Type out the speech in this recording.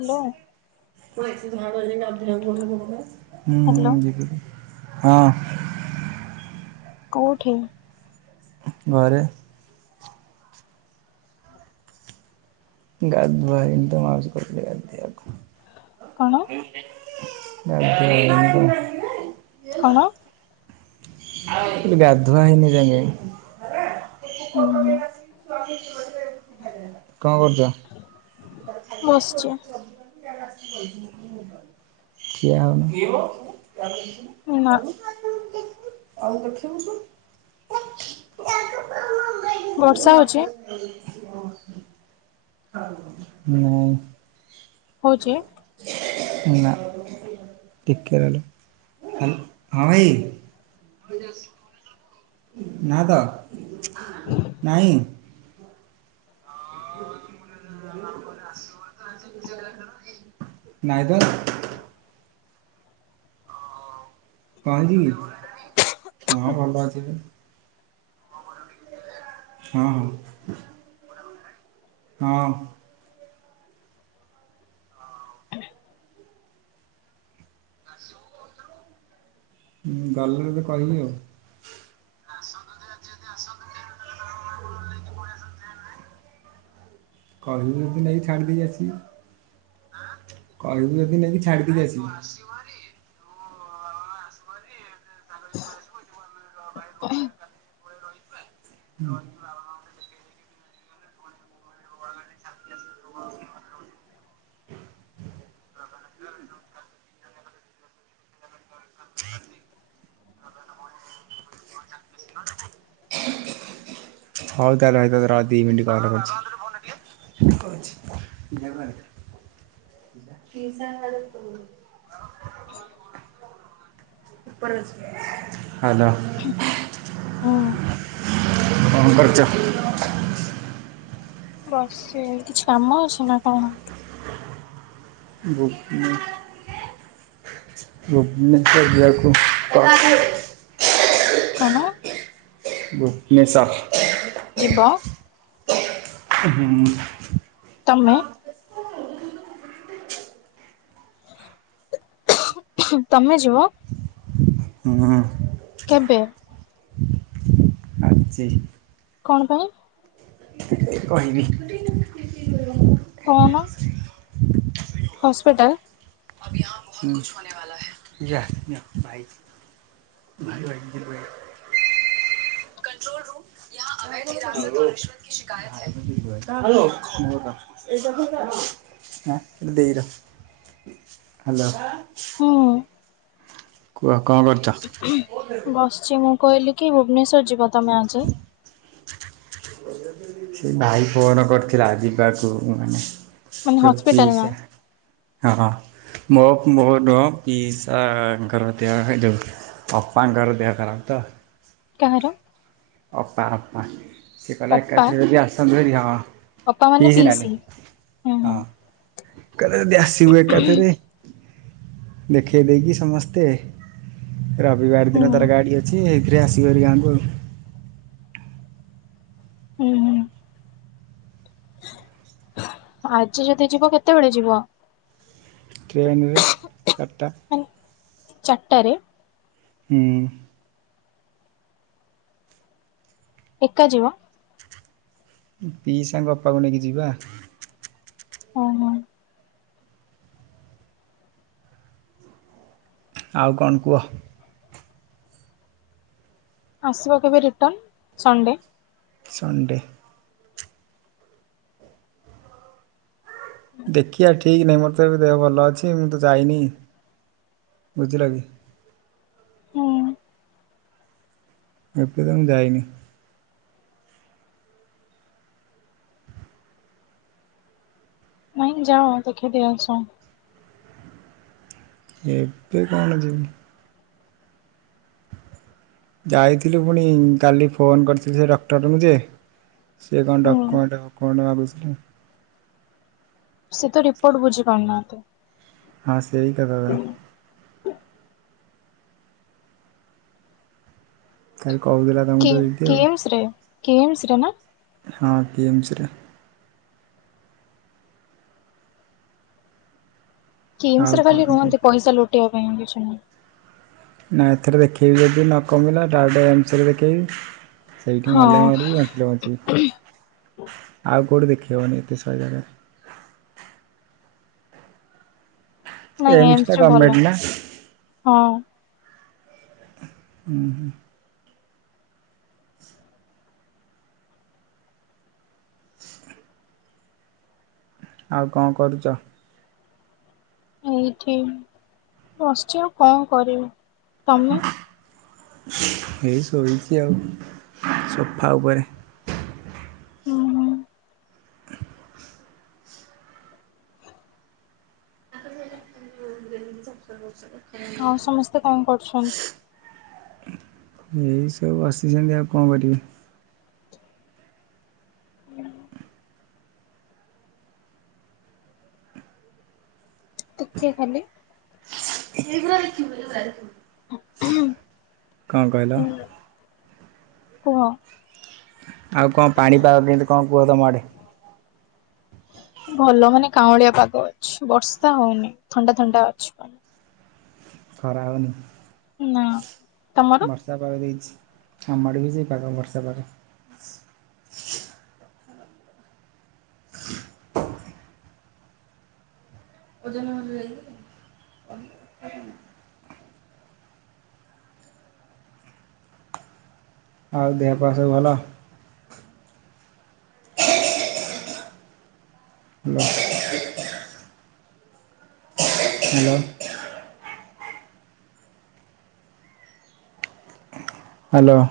Hello hello [unintelligible] ହଁ। କୋଉଠି? ଘରେ। ଗାଧୁଆ ହେଇନି ତ ମାଉସି କହୁଥିଲେ ଗାଧେଇ ଆକୁ। କଣ? [unintelligible] କଣ? ଗାଧୁଆ ହୁଁ ହୁଁ ହେଇନି ଏ ଯାଏଁ। ବସିଛି କଣ କରୁଛ? ନା [unintelligible] [unintelligible] [inaudible] ବର୍ଷା ହଉଛି ମୁଁ ହଉଛି ନା ଟିକେ ରହିଲ ହଁ ଭାଇ [unintelligible] ନା ତ ନାଇଁ। ନାଇଁ ତ। କଣ ହେଇଚି କି? ହଁ ଭଲ ଅଛି। ହଁ ହଁ। ହଁ। ହଁ ଗଲେ ତତେ କହିବି ଆଉ। କହିବ ଯଦି ନେଇକି ଯଦି ନେଇକି ଅସିବି। କହିବୁ ଯଦି ନେଇକି ଛାଡ଼ି ଦେଇକି ଆସିବି। [inaudible] [inaudible] [inaudible] [inaudible] [inaudible] ହଉ ତାହେଲେ ରହି ଦି ମିିନଟ ପରେ କରୁଚି। [inaudible] [unintelligible] ହାଲୋ। ହୁଁ। କଣ କରୁଛ? ବସଛି। କିଛି କାମ ଅଛି ନା କଣ? [unintelligible] କଣ? ଭୁବନେଶ୍ୱର। ଯିବ? ହୁଁ। ତମେ? ତମେ ଯିବ? ହଁ। କେବେ? ଆଜି। କଣ ପାଇଁ? କହିବିି। କହୁନ। ହସ୍ପିଟାଲ୍। [unintelligible] [unintelligible] [unintelligible] [unintelligible] ଦେଇର। ହାଲୋ। ହୁଁ। କୁହ କଣ କରୁଛ? ବସଚି ମୁଁ କହିଲି କି ଭୁବନେଶ୍ଵର ଯିବ ତମେ ଆଜି? [inaudible] ସେ ଭାଇ ଫୋନ୍ କରିଥିଲା ଯିବାକୁ ମାନେ ମାନେ ତେଣୁ ହସ୍ପିଟାଲ ନା ପିଇସା ହଁ ହଁ। ମୋ ମୋର ପିଇସାଙ୍କର ଦେହ ଏଯୋଉ ଅପାଙ୍କର ଦେହ ଖରାପ ତ। କାହାର? ଅପା ଅପା। ସେ କହିଲା ଏକା ଅପା ଥରକେ ଆସନ୍ତୁ ହାରି ହଁ ଅପା ମାନେ ପିଇସି ନାନୀ ହୁଁ ହୁଁ ହଁ। ଏକାଥରେ ଯଦି ଆସିବୁ ଏକାଥରେ ଦେଖେଇ ଦେଇକି ସମସ୍ତେ ରବିବାର ହୁଁ ଦିନ ତାର ଗାଡ଼ି ଅ ଛି ଏକେରେ ଆସିବ ହାରି ଗାଁକୁ ଆଉ। ହୁଁ ହୁଁ। ଆଜି ଯଦି ଯିବ କେତେବେଳେ ଯିବ? ଟ୍ରେନରେ ଚାରିଟା। ଚାଟାରେ। ହୁଁ। ଏକା ଯିବ? ପିଇସାଙ୍କ ଅପାକୁ ନେଇକି ଯିବା। ହଁ ହଁ। ଆଉ କଣ କୁଅ। ଆସିବ କେବେ ରିଟନ୍ ସଣ୍ଡେ? ସଣ୍ଡେ। ଦେଖିଆ ଠିକ୍ ନାହିଁ ମୋର ତ ଏବେ ଦେହ ଭଲ ଅଛି ମୁଁ ତ ଯାଇନି ବୁଝିଲ କି। ହୁଁ ଏପର୍ଯ୍ୟନ୍ତ ମୁଁ ଯାଇନି। ନାଇଁ ଯାଅ ଦେଖେଇ ଦେଇ ଆସ? ଏବେ କଣ ଯିବି। ଯାଇଥିଲୁ ପୁଣି କାଲି ଫୋନ୍ କରିଥିଲି ସେ ଡକ୍ଟରଙ୍କୁ ଯେ ସିଏ କଣ ହୁଁ ଡକ୍ୟୁମେଣ୍ଟେ ଫ କଣ୍ତେ ମାଗୁଥିଲେ। ସେ ତ ରିପୋର୍ଟ ବୁଝି ପାରୁନାହାନ୍ତି। ହଁ ସେଇ କଥାତ। କାଲି କହୁଥିଲା ତମକୁ କି ତ ଦିଦି ଆଉ କିମ୍ସରେ କିମ୍ସରେ ନା? ହଁ କିମ୍ସରେ। ଆଉ କିମ୍ସରେ ଖାଲି କଣ କୁହ ରୁହନ୍ତି ପଇସା ଲୁଟିବା ପାଇଁ ଆଉ କିଛି ନୁହେଁ। ନା ଏଥିରେ ଦେଖେଇବି ଯେଦି ନ କମିଲା ଡାରେକ୍ଟ ଏମ୍ସରେ ଦେଖେଇବି। ସେଇଠି ମଲେ ହଁ ମରିବି ବଞ୍ଚିଲେ ବଞ୍ଚିବି ଆଉ କୋଉଠି ଦେଖି ହବନି ଏତେ ସହଯରେ। ‌ ନାଇଁ ଏମ୍ସ ଟା ଏମ୍ସରେ ଭଲ ଗଭର୍ଣ୍ଣମେଣ୍ଟ ନା ହଁ। ହୁଁ ହୁଁ। ଆଉ କଣ କରୁଚ? ଏଇଠି ବଶଚି ଆଉ କଣ କରିବି ତମେ? ଏଇସୋଇଚି ଆଉ ସୋଫା ଉପରେ। ହୁଁ ହୁଁ। [inaudible] [unintelligible] ଆଉ ସମସ୍ତେ କଣ କରୁଛନ୍ତି? ଏଇ ସବୁ ବସିଛନ୍ତି ଆଉ କଣ କରିବେ। ଟିକିଏ ଖାଲି। [unintelligible] ହାଲୋ କଣ କହିଲ? କୁହ। ଆଉ କଣ ପାଣିପାଗ କେମିତି କଣ କୁହ ତମ ଆଡ଼େ? ଭଲ ମାନେ କାଉଁଳିଆ ପାଗ ଅଛି ବର୍ଷା ହଉନି ଥଣ୍ଡା ଥଣ୍ଡା ଅଛି ପାଗ। ଖରା ହଉନି? ନାଁ। ବର୍ଷା ପାଗ ଦେଇଛି ଆମ ଆଡ଼େବି ସେଇ ପାଗ ବର୍ଷା ପାଗ। ଓଜନ ହଉନୁ ଯାଇକି। ଆଉ ଦେହ ପା ସବୁ ଭଲ? [inaudible] ହ୍ୟାଲୋ। ହ୍ୟାଲୋ।